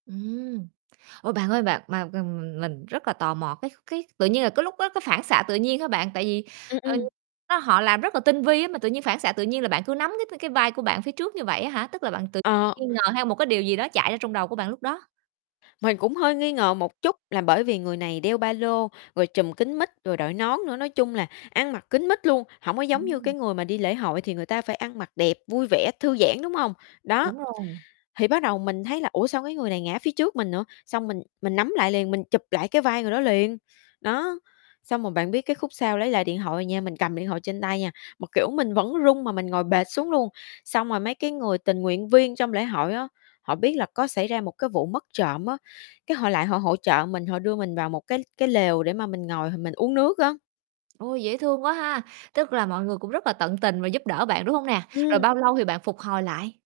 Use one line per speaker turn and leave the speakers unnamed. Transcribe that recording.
Ừm. Ủa, bạn ơi bạn, mà m mình rất là tò mò, cái cái tự nhiên là cái lúc đó cái phản xạ tự nhiên hả bạn? Tại vì,
Ừm,
ờ,
ừm.
nó họ làm rất là tinh vi á, mà tự nhiên phản xạ tự nhiên là bạn cứ nắm c cái cái vai của bạn phía trước như vậy á hả? Tức là bạn tự
Ờ.
nghi ngờ, hay một cái điều gì đó chạy ra trong đầu của bạn lúc đó?
Mình cũng hơi nghi ngờ một chút là bởi vì người này đeo ba lô, rồi trùm kín mít, rồi đội nón nữa, nói chung là ăn mặc kín mít luôn, hổng có giống như cái
Ừm.
người mà đi lễ hội thì người ta phải ăn mặc đẹp, vui vẻ, thư giãn, đúng hông? Đó,
Đúng rồi.
thì bắt đầu mình thấy là, "Ủa, sao cái người này ngã phía trước mình nữa?" xong mình mình nắm lại liền, mình chụp lại cái vai người đó liền. Đó, xong rồi bạn biết cái khúc sau lấy lại điện thoại nha, mình cầm điện thoại trên tay nha, mà, kiểu, mình vẫn run mà mình ngồi bệt xuống luôn. Xong rồi mấy cái người tình nguyện viên trong lễ hội á, họ biết là có xảy ra một cái vụ mất trộm á, cái họ lại họ hỗ trợ mình, họ đưa mình vào một cái cái lều để mà mình ngồi mình uống nước á.
Ôi, dễ thương quá ha, tức là mọi người cũng rất là tận tình và giúp đỡ bạn, đúng hông nè, rồi
Ừm.
bao lâu thì bạn phục hồi lại?